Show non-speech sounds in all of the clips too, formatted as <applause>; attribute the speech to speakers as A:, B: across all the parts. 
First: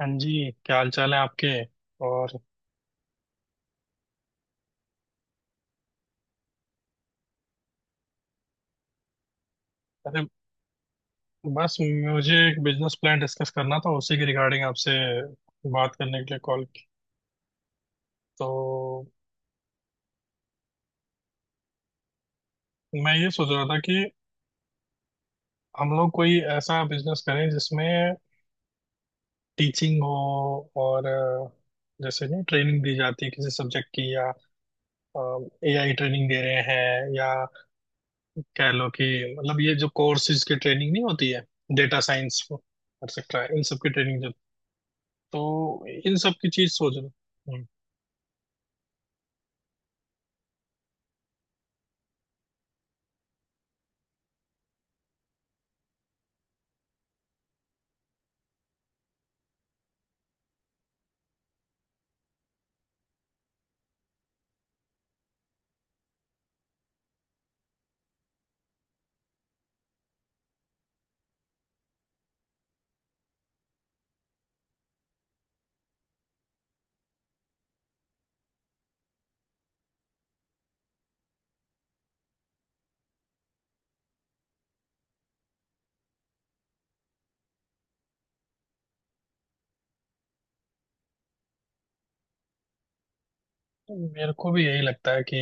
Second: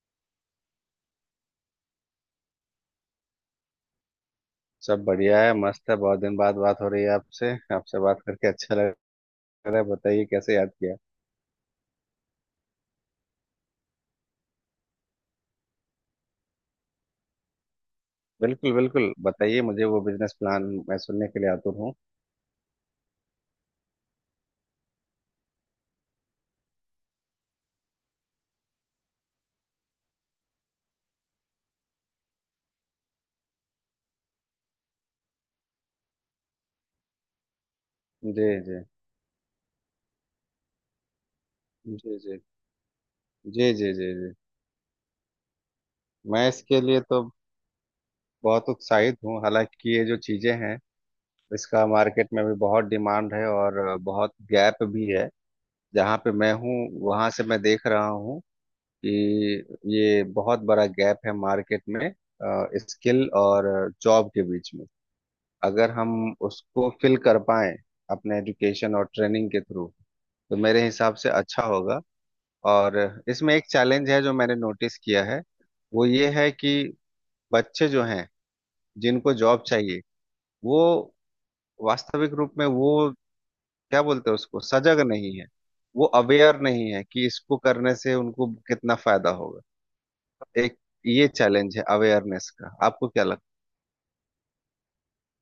A: हाँ जी, क्या हाल चाल है आपके। और,
B: सब बढ़िया है, मस्त है। बहुत दिन बाद बात हो रही है आपसे। आपसे बात करके अच्छा लग रहा है।
A: अरे,
B: बताइए, कैसे याद किया।
A: बस मुझे एक बिजनेस प्लान डिस्कस करना था, उसी के रिगार्डिंग आपसे बात करने के लिए कॉल की। तो
B: बिल्कुल बिल्कुल, बताइए मुझे वो बिजनेस प्लान। मैं सुनने के लिए आतुर हूँ।
A: मैं ये सोच रहा था कि हम लोग कोई ऐसा बिजनेस करें जिसमें टीचिंग हो, और जैसे नहीं ट्रेनिंग दी जाती है किसी सब्जेक्ट की, या एआई ट्रेनिंग दे रहे हैं, या
B: जी।
A: कह
B: जी।
A: लो कि, मतलब ये जो कोर्सेज की ट्रेनिंग नहीं होती है,
B: जी।
A: डेटा
B: जी।
A: साइंस एक्सेट्रा, इन
B: जी।
A: सब की
B: जी। जी।
A: ट्रेनिंग
B: जी।
A: जो, तो इन सब
B: मैं
A: की चीज
B: इसके
A: सोच
B: लिए तो
A: रहा हूँ।
B: बहुत उत्साहित हूँ। हालांकि ये जो चीज़ें हैं, इसका मार्केट में भी बहुत डिमांड है और बहुत गैप भी है। जहाँ पे मैं हूँ, वहाँ से मैं देख रहा हूँ कि ये बहुत बड़ा गैप है मार्केट में, स्किल और जॉब के बीच में। अगर हम उसको फिल कर पाए अपने एजुकेशन और ट्रेनिंग के थ्रू, तो मेरे हिसाब से अच्छा होगा। और इसमें एक चैलेंज है जो मैंने नोटिस किया है। वो ये है कि बच्चे जो हैं, जिनको जॉब चाहिए, वो वास्तविक रूप में, वो क्या बोलते हैं, उसको सजग नहीं है। वो अवेयर नहीं है कि इसको करने से उनको कितना फायदा होगा। एक ये चैलेंज है अवेयरनेस का। आपको क्या लगता
A: मेरे को भी यही लगता है कि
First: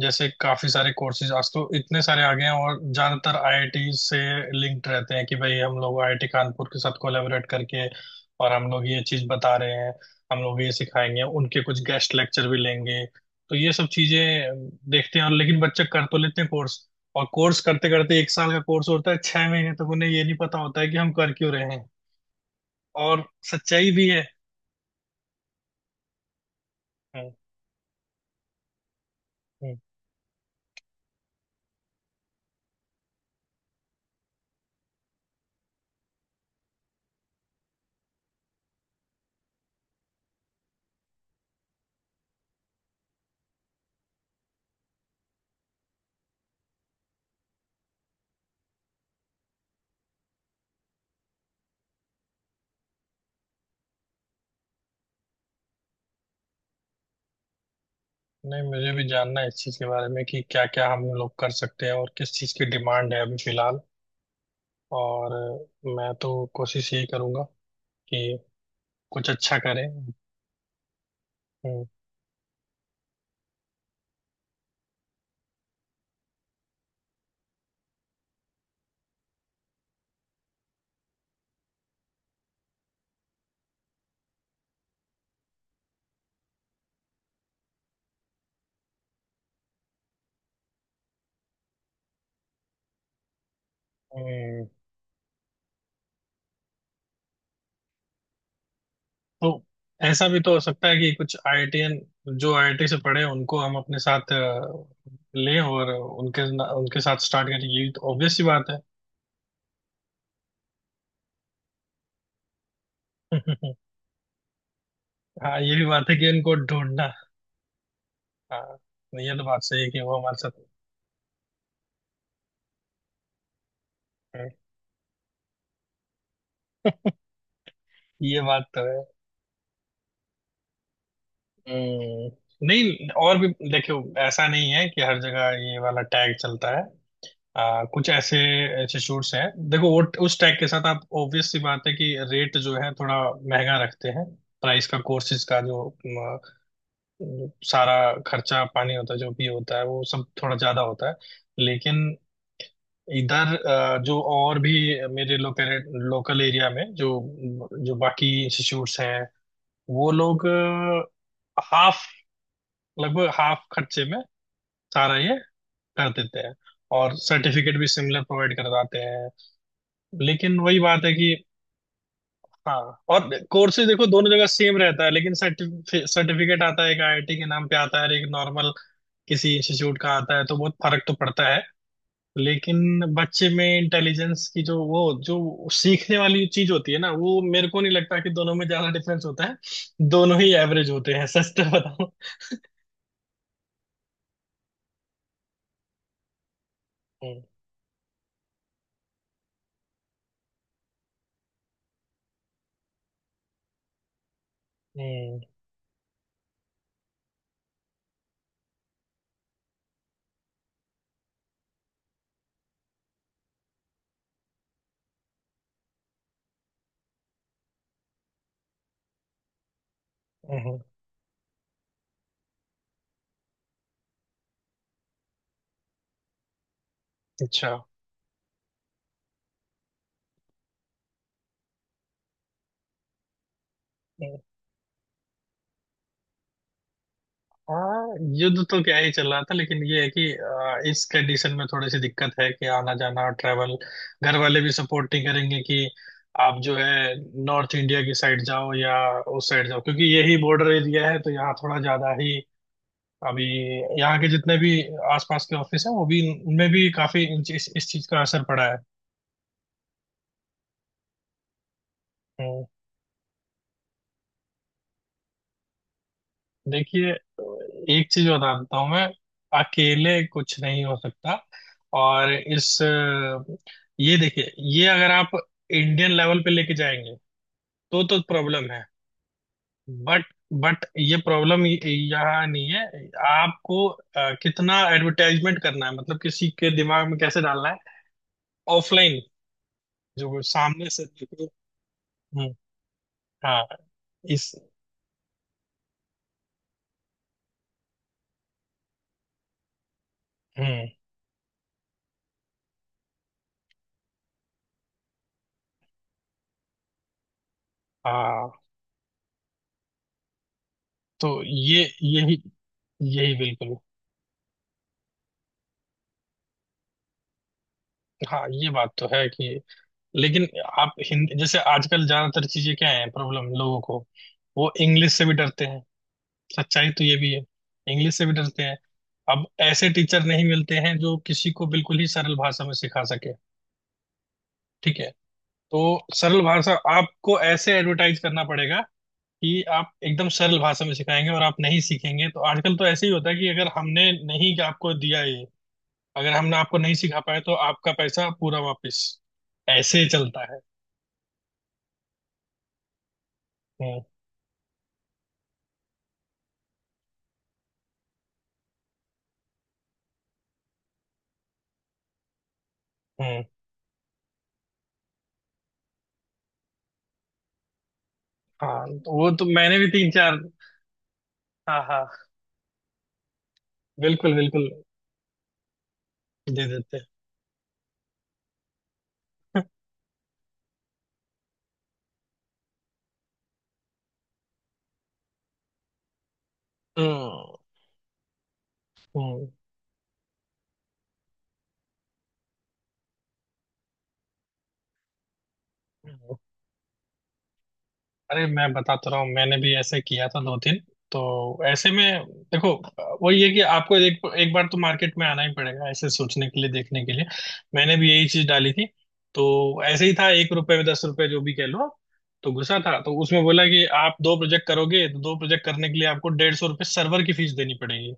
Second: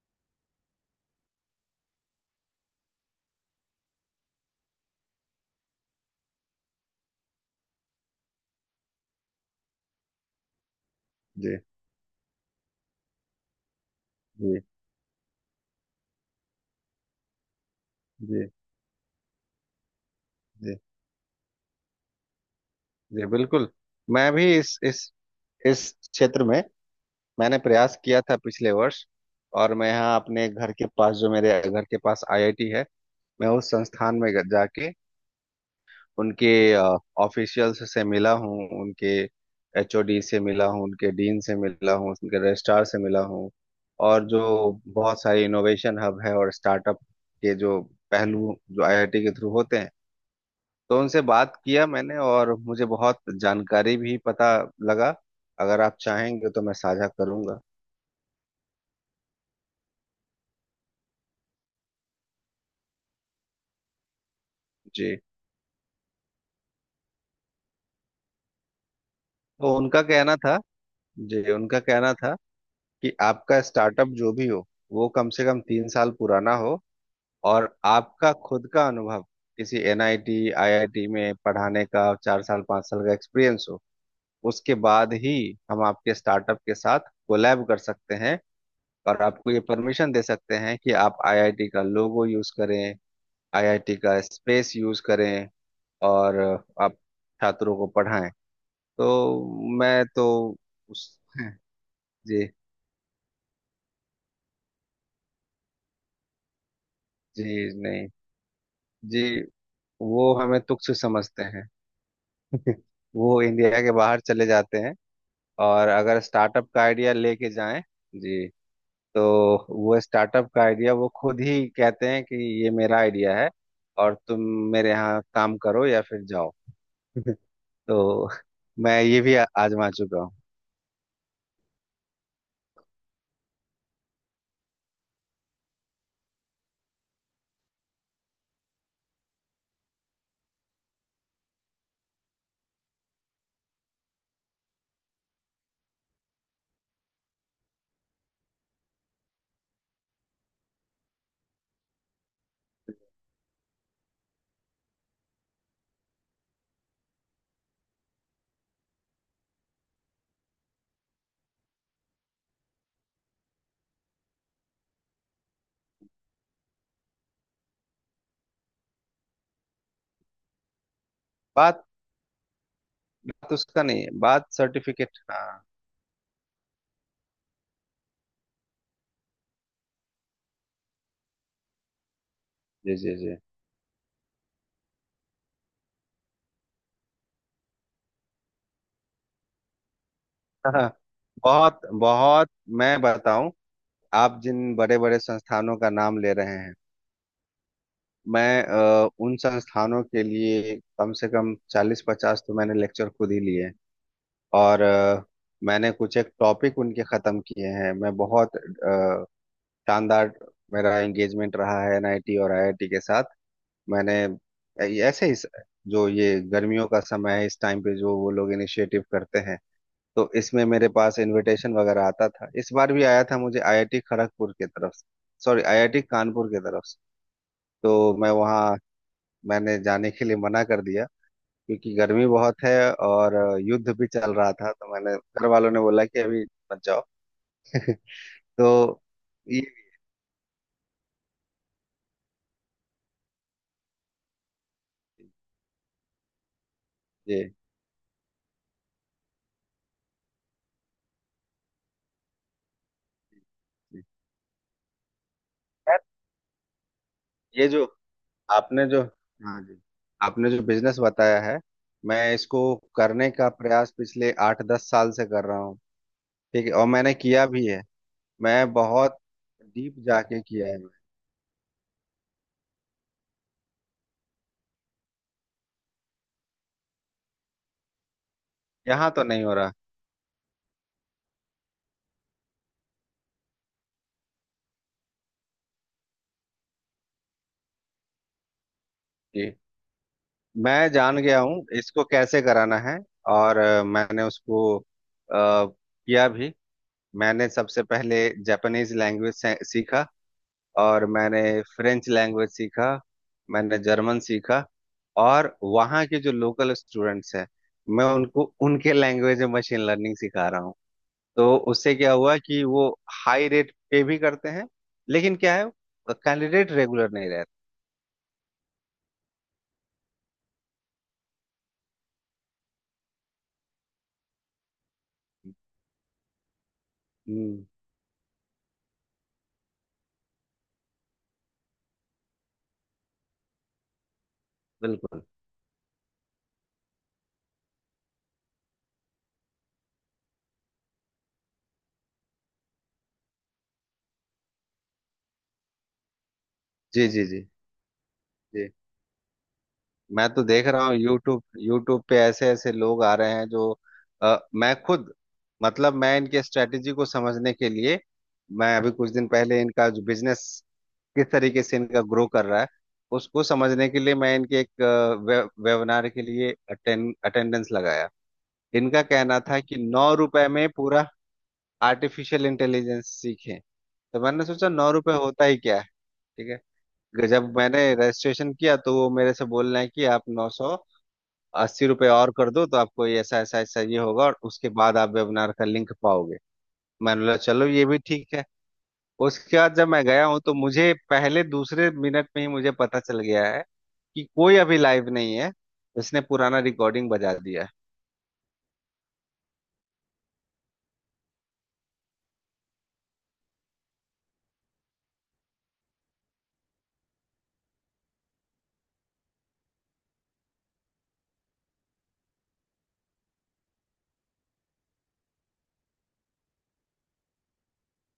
A: जैसे काफी सारे कोर्सेज आज तो इतने सारे आ गए हैं, और ज्यादातर आईआईटी से लिंक्ड रहते हैं कि भाई हम लोग आईआईटी कानपुर के साथ कोलैबोरेट करके, और हम लोग ये चीज बता रहे हैं, हम लोग ये सिखाएंगे,
B: है? जी।
A: उनके कुछ गेस्ट लेक्चर भी लेंगे। तो ये सब चीजें
B: जी।
A: देखते हैं, और लेकिन बच्चे कर तो लेते हैं कोर्स, और कोर्स करते करते 1 साल
B: जी।
A: का कोर्स होता है, 6 महीने तक उन्हें ये नहीं पता
B: जी।
A: होता है कि हम कर क्यों रहे हैं। और
B: जी बिल्कुल।
A: सच्चाई भी है।
B: मैं भी इस क्षेत्र में
A: हम्म,
B: मैंने प्रयास किया था पिछले वर्ष। और
A: हम्म।
B: मैं यहाँ अपने घर के पास, जो मेरे घर के पास आईआईटी है, मैं उस संस्थान में जाके उनके ऑफिशियल्स से मिला हूँ, उनके एचओडी से मिला हूँ, उनके डीन से मिला हूँ, उनके रजिस्ट्रार से मिला हूँ। और जो बहुत सारे इनोवेशन हब है और स्टार्टअप के जो पहलू जो आईआईटी के थ्रू होते हैं, तो उनसे बात किया मैंने और मुझे बहुत जानकारी भी पता लगा। अगर आप चाहेंगे तो मैं साझा करूंगा।
A: नहीं, मुझे भी जानना है इस चीज़ के बारे में कि क्या क्या हम लोग कर सकते हैं, और किस चीज़ की डिमांड है अभी फिलहाल,
B: जी,
A: और मैं तो कोशिश यही करूंगा कि कुछ अच्छा
B: तो
A: करें।
B: उनका कहना था। जी, उनका
A: हम्म,
B: कहना था कि आपका स्टार्टअप जो भी हो, वो कम से कम 3 साल पुराना हो। और आपका खुद का अनुभव किसी एनआईटी आईआईटी में पढ़ाने का 4 साल 5 साल का एक्सपीरियंस हो। उसके बाद ही हम आपके स्टार्टअप के साथ कोलैब कर सकते हैं, और आपको ये परमिशन दे सकते हैं कि आप आईआईटी का लोगो यूज करें, आईआईटी का
A: हम्म,
B: स्पेस यूज करें, और आप छात्रों को पढ़ाएं। तो
A: तो
B: मैं
A: ऐसा
B: तो
A: भी तो हो सकता है
B: उस
A: कि कुछ
B: <laughs>
A: आईआईटीएन
B: जी।
A: जो आईआईटी से पढ़े हैं, उनको हम अपने साथ लें, और उनके उनके साथ
B: जी।
A: स्टार्ट करें। ये
B: नहीं।
A: तो ऑब्वियस सी बात है।
B: जी। वो हमें तुच्छ समझते हैं। <laughs> वो इंडिया
A: <laughs>
B: के बाहर चले जाते हैं।
A: हाँ, ये भी
B: और
A: बात है
B: अगर
A: कि उनको
B: स्टार्टअप का
A: ढूंढना।
B: आइडिया लेके जाएं, जी,
A: हाँ,
B: तो
A: ये तो बात सही है
B: वो
A: कि वो हमारे
B: स्टार्टअप
A: साथ
B: का आइडिया वो खुद ही कहते हैं कि ये मेरा आइडिया है, और तुम
A: हैं।
B: मेरे यहाँ काम करो या फिर जाओ। <laughs> तो
A: ये बात तो है।
B: मैं ये भी आजमा चुका हूँ।
A: हम्म। नहीं, और भी देखियो, ऐसा नहीं है कि हर जगह ये वाला टैग चलता है। कुछ ऐसे इंस्टीट्यूट्स हैं, देखो वो उस टैग के साथ आप ऑब्वियस सी बात है कि रेट जो है थोड़ा महंगा रखते हैं, प्राइस का, कोर्सेज का, जो सारा खर्चा पानी होता है, जो भी होता है, वो सब थोड़ा ज्यादा होता है। लेकिन इधर जो और भी मेरे लोकल लोकल एरिया में जो जो बाकी इंस्टीट्यूट्स हैं, वो लोग हाफ लगभग हाफ खर्चे में सारा ये कर देते हैं, और सर्टिफिकेट भी सिमिलर प्रोवाइड करवाते हैं। लेकिन वही बात है कि,
B: बात
A: हाँ, और
B: बात उसका
A: कोर्सेज
B: नहीं
A: देखो
B: है,
A: दोनों जगह
B: बात
A: सेम रहता है,
B: सर्टिफिकेट।
A: लेकिन
B: हाँ।
A: सर्टिफिकेट आता है, एक आईआईटी के नाम पे आता है और एक नॉर्मल किसी इंस्टीट्यूट का आता है, तो बहुत फर्क तो पड़ता है।
B: जी।
A: लेकिन
B: जी। जी।
A: बच्चे में इंटेलिजेंस की जो वो जो सीखने वाली चीज होती है ना, वो मेरे को नहीं लगता कि दोनों में ज्यादा डिफरेंस होता है, दोनों ही
B: <laughs>
A: एवरेज
B: हाँ।
A: होते हैं, सच तो
B: बहुत
A: बताऊं।
B: बहुत, मैं बताऊं, आप जिन बड़े बड़े संस्थानों का नाम ले रहे हैं,
A: <laughs> हम्म,
B: मैं उन संस्थानों के लिए कम से कम 40-50 तो मैंने लेक्चर खुद ही लिए हैं। और
A: हम्म,
B: मैंने कुछ एक टॉपिक उनके खत्म किए हैं। मैं बहुत शानदार, मेरा एंगेजमेंट रहा है एनआईटी और आईआईटी के साथ। मैंने ऐसे ही, जो ये गर्मियों का समय है, इस टाइम पे जो वो लोग इनिशिएटिव करते हैं, तो इसमें
A: हम्म,
B: मेरे पास इनविटेशन वगैरह आता था। इस बार भी आया था, मुझे आईआईटी खड़गपुर की तरफ से, सॉरी, आईआईटी कानपुर की तरफ से।
A: अच्छा।
B: तो मैं वहाँ, मैंने जाने के लिए मना कर दिया, क्योंकि गर्मी बहुत है। और युद्ध भी चल रहा था, तो मैंने, घर वालों ने बोला कि अभी मत जाओ। <laughs>
A: हाँ, युद्ध तो क्या
B: तो
A: ही चल रहा था,
B: ये
A: लेकिन ये है कि इस कंडीशन में थोड़ी सी दिक्कत है कि आना जाना ट्रैवल, घर वाले भी सपोर्ट नहीं करेंगे कि आप जो है
B: ये
A: नॉर्थ इंडिया की साइड जाओ या उस साइड जाओ, क्योंकि यही बॉर्डर एरिया है, तो यहाँ थोड़ा ज्यादा ही अभी,
B: ये
A: यहाँ के जितने भी आसपास के ऑफिस हैं
B: खैर,
A: वो भी, उनमें भी काफी इन-
B: ये
A: इस,
B: जो
A: इस चीज का असर पड़ा है।
B: आपने जो, हाँ जी, आपने जो बिजनेस बताया है, मैं इसको
A: हम्म।
B: करने का प्रयास पिछले 8-10 साल से कर रहा हूँ। ठीक है, और
A: देखिए,
B: मैंने किया भी है।
A: एक चीज
B: मैं
A: बताता हूँ मैं,
B: बहुत डीप
A: अकेले
B: जाके
A: कुछ
B: किया है।
A: नहीं
B: मैं,
A: हो सकता। और ये देखिए, ये अगर आप इंडियन लेवल पे लेके जाएंगे तो प्रॉब्लम है।
B: यहाँ तो नहीं हो रहा,
A: बट बट ये प्रॉब्लम यहाँ नहीं है। आपको कितना एडवर्टाइजमेंट करना है, मतलब किसी के दिमाग में कैसे डालना है, ऑफलाइन
B: कि
A: जो वो
B: मैं
A: सामने से
B: जान गया
A: देखे।
B: हूँ इसको कैसे
A: हम्म,
B: कराना है। और
A: हाँ,
B: मैंने
A: इस,
B: उसको किया भी। मैंने सबसे पहले जापानीज लैंग्वेज सीखा,
A: हम्म,
B: और मैंने फ्रेंच लैंग्वेज सीखा, मैंने जर्मन सीखा। और वहाँ के जो लोकल स्टूडेंट्स हैं, मैं उनको
A: हाँ,
B: उनके लैंग्वेज में मशीन लर्निंग सिखा रहा हूँ।
A: तो
B: तो
A: ये
B: उससे क्या हुआ
A: यही,
B: कि वो
A: यही
B: हाई रेट
A: बिल्कुल।
B: पे भी करते हैं, लेकिन क्या है, कैंडिडेट रेगुलर नहीं रहते।
A: हाँ, ये बात तो है कि, लेकिन आप हिंदी जैसे आजकल ज्यादातर चीजें क्या है प्रॉब्लम लोगों को, वो इंग्लिश से भी डरते हैं, सच्चाई तो ये भी है।
B: हम्म,
A: इंग्लिश से भी डरते हैं। अब ऐसे टीचर नहीं मिलते हैं जो किसी को बिल्कुल ही सरल भाषा में सिखा सके। ठीक है,
B: बिल्कुल।
A: तो सरल भाषा आपको ऐसे एडवर्टाइज करना पड़ेगा कि आप एकदम सरल भाषा में सिखाएंगे, और आप नहीं सीखेंगे तो आजकल तो ऐसे ही होता है कि अगर हमने नहीं आपको दिया ये, अगर हमने आपको नहीं
B: जी।
A: सिखा
B: जी।
A: पाए
B: जी।
A: तो आपका पैसा पूरा
B: जी।
A: वापस। ऐसे
B: मैं तो
A: चलता है।
B: देख रहा हूँ, यूट्यूब यूट्यूब पे ऐसे ऐसे लोग आ रहे हैं जो,
A: हम्म,
B: मैं खुद, मतलब मैं इनके स्ट्रेटेजी को समझने के लिए, मैं अभी कुछ दिन पहले, इनका जो बिजनेस किस तरीके से इनका ग्रो कर रहा है
A: हम्म,
B: उसको समझने के लिए, मैं इनके एक वेबिनार के लिए अटेंडेंस लगाया।
A: हाँ,
B: इनका
A: तो वो
B: कहना
A: तो
B: था कि
A: मैंने भी तीन
B: नौ
A: चार,
B: रुपए में पूरा
A: हाँ हाँ,
B: आर्टिफिशियल इंटेलिजेंस सीखे। तो
A: बिल्कुल
B: मैंने
A: बिल्कुल,
B: सोचा 9 रुपए होता ही क्या है, ठीक है।
A: दे देते
B: कि जब मैंने रजिस्ट्रेशन किया, तो वो मेरे से
A: हैं।
B: बोल रहे हैं कि आप 980 रुपये और कर दो, तो आपको ये ऐसा ऐसा ऐसा ये होगा, और उसके बाद आप वेबिनार का लिंक पाओगे। मैंने बोला,
A: हम्म,
B: चलो ये भी ठीक है।
A: हम्म।
B: उसके बाद जब मैं गया हूँ, तो मुझे पहले दूसरे मिनट में ही मुझे पता चल गया है कि कोई अभी लाइव नहीं है, इसने पुराना रिकॉर्डिंग बजा दिया है।
A: अरे, मैं बताता रहा हूँ, मैंने भी ऐसे किया था दो तीन। तो ऐसे में देखो, वही है कि आपको एक एक बार तो मार्केट में आना ही पड़ेगा, ऐसे सोचने के लिए, देखने के लिए। मैंने भी यही चीज डाली थी। तो ऐसे ही था, 1 रुपए में 10 रुपए जो भी कह लो आप, तो घुसा था, तो उसमें बोला कि आप दो प्रोजेक्ट करोगे तो दो प्रोजेक्ट करने के लिए आपको डेढ़ सौ रुपये सर्वर की फीस देनी पड़ेगी।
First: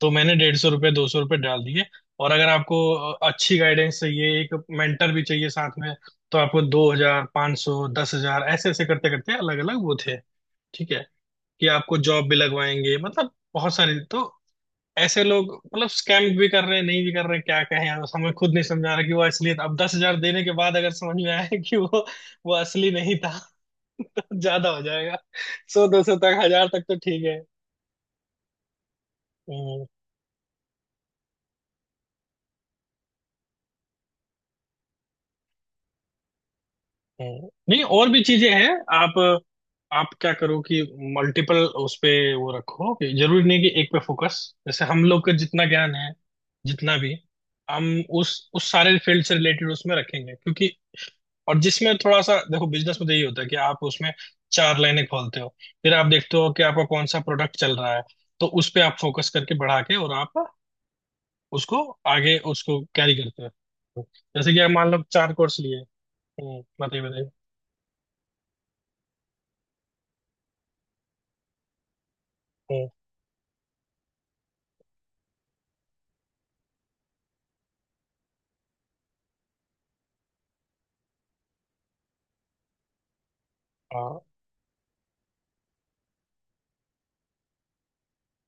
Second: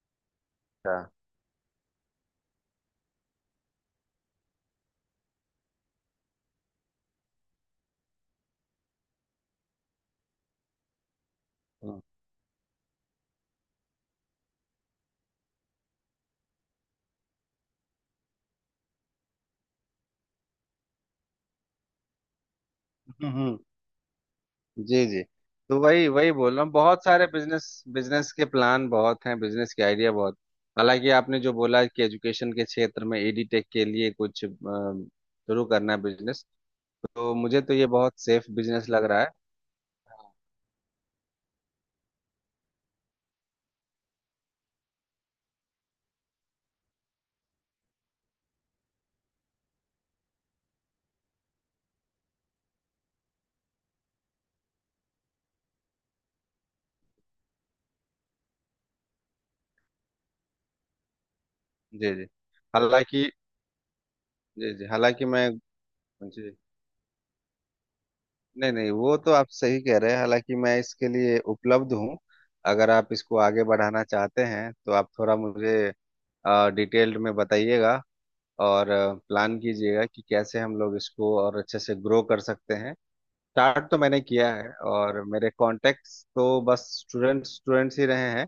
A: तो मैंने 150 रुपये, दो
B: अच्छा।
A: सौ रुपये डाल दिए। और अगर आपको अच्छी गाइडेंस चाहिए, एक मेंटर भी चाहिए साथ में, तो आपको 2,000, 500, 10,000, ऐसे ऐसे करते करते अलग अलग वो थे। ठीक है कि आपको
B: हम्म।
A: जॉब भी लगवाएंगे, मतलब बहुत सारी, तो ऐसे लोग मतलब स्कैम भी कर रहे हैं, नहीं भी कर रहे हैं, क्या कहें, अब हमें खुद नहीं समझा रहा कि वो असली। अब 10,000 देने के बाद अगर समझ में आया कि वो असली नहीं था
B: हम्म,
A: <laughs> तो ज्यादा हो
B: जी।
A: जाएगा।
B: जी, तो
A: सौ दो
B: वही
A: सौ
B: वही
A: तक,
B: बोल रहा
A: हजार
B: हूँ,
A: तक तो
B: बहुत
A: ठीक
B: सारे
A: है।
B: बिजनेस बिजनेस के प्लान बहुत हैं, बिजनेस के
A: हम्म।
B: आइडिया बहुत। हालांकि आपने जो बोला कि एजुकेशन के क्षेत्र में एडीटेक के लिए कुछ शुरू करना है बिजनेस, तो
A: हम्म।
B: मुझे तो
A: नहीं,
B: ये
A: और
B: बहुत
A: भी
B: सेफ
A: चीजें हैं।
B: बिजनेस लग
A: आप
B: रहा है।
A: आप क्या करो कि, मल्टीपल उस पे वो रखो, कि जरूरी नहीं कि एक पे फोकस। जैसे हम लोग का जितना ज्ञान है, जितना भी हम उस सारे फील्ड से रिलेटेड उसमें रखेंगे, क्योंकि, और जिसमें थोड़ा सा देखो बिजनेस में तो यही होता है कि आप उसमें चार लाइनें खोलते हो, फिर आप देखते हो कि आपका कौन सा प्रोडक्ट चल रहा है, तो उस पे आप फोकस करके बढ़ा के, और आप उसको
B: जी। जी।
A: आगे उसको कैरी
B: हालांकि
A: करते हो। जैसे कि आप
B: जी। जी।
A: मान लो
B: हालांकि
A: चार
B: मैं।
A: कोर्स लिए।
B: जी।
A: हम्म, बताइए बताइए।
B: नहीं, नहीं, वो तो आप सही कह रहे हैं, हालांकि मैं इसके लिए उपलब्ध हूँ।
A: हम्म,
B: अगर आप इसको आगे बढ़ाना चाहते हैं, तो आप थोड़ा मुझे डिटेल्ड में बताइएगा, और प्लान कीजिएगा कि कैसे हम लोग इसको और अच्छे से ग्रो कर सकते हैं। स्टार्ट तो मैंने
A: हाँ,
B: किया है, और मेरे कॉन्टेक्ट्स तो बस स्टूडेंट्स स्टूडेंट्स ही रहे हैं।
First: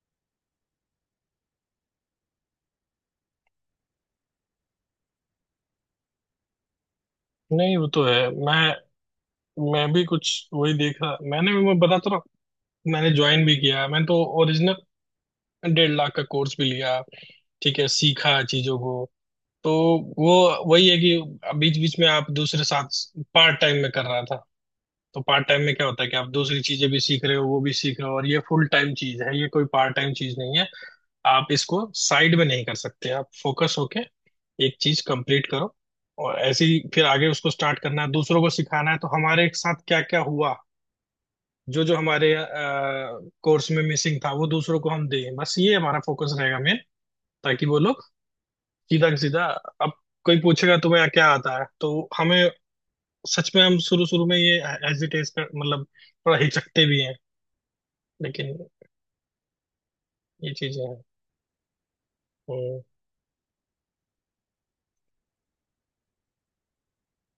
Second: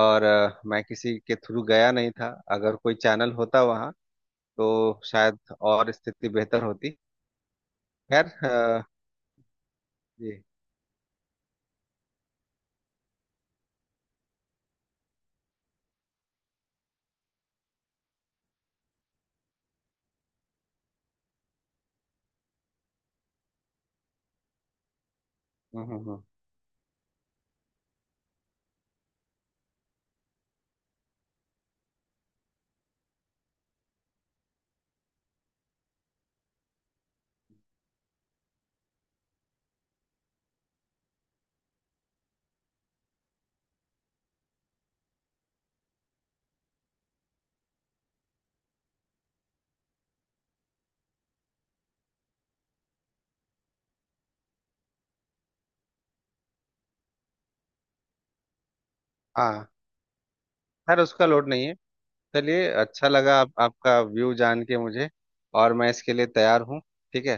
B: और मैं किसी के थ्रू गया नहीं था। अगर कोई चैनल होता वहाँ, तो शायद और स्थिति बेहतर होती।
A: नहीं वो तो है,
B: खैर
A: मैं भी कुछ
B: जी।
A: वही देखा मैंने, मैं बता तो रहा हूँ, मैंने ज्वाइन भी किया, मैंने तो ओरिजिनल 1.5 लाख का कोर्स भी लिया, ठीक है, सीखा चीजों को। तो वो, वही है कि बीच बीच में आप दूसरे साथ पार्ट टाइम में कर रहा था, तो पार्ट टाइम में
B: हम्म।
A: क्या
B: हम्म।
A: होता है कि
B: हम्म।
A: आप दूसरी चीजें भी सीख रहे हो, वो भी सीख रहे हो, और ये फुल टाइम चीज है, ये कोई पार्ट टाइम चीज नहीं है। आप इसको साइड में नहीं कर सकते, आप फोकस होके एक चीज कंप्लीट करो। और ऐसे ही फिर आगे उसको स्टार्ट करना है, दूसरों को सिखाना है। तो हमारे साथ क्या क्या हुआ, जो जो हमारे कोर्स में मिसिंग था, वो दूसरों को हम दें, बस ये हमारा फोकस रहेगा मेन, ताकि वो लोग सीधा सीधा, अब कोई पूछेगा तुम्हें क्या आता है तो, हमें, सच में हम शुरू शुरू में ये हेजिटेट कर मतलब, थोड़ा हिचकते भी हैं, लेकिन
B: हाँ।
A: ये चीजें हैं
B: खैर, उसका लोड नहीं है। चलिए,
A: तो।
B: अच्छा लगा आपका व्यू जान के मुझे, और मैं इसके लिए तैयार हूँ, ठीक है।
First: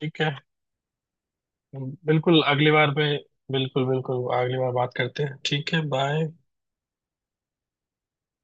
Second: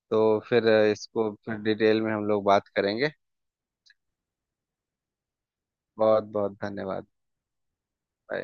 A: ठीक है,
B: तो फिर इसको फिर डिटेल में हम
A: बिल्कुल
B: लोग बात
A: अगली बार
B: करेंगे।
A: में, बिल्कुल बिल्कुल अगली बार बात करते हैं। ठीक है,
B: बहुत
A: बाय।
B: बहुत धन्यवाद।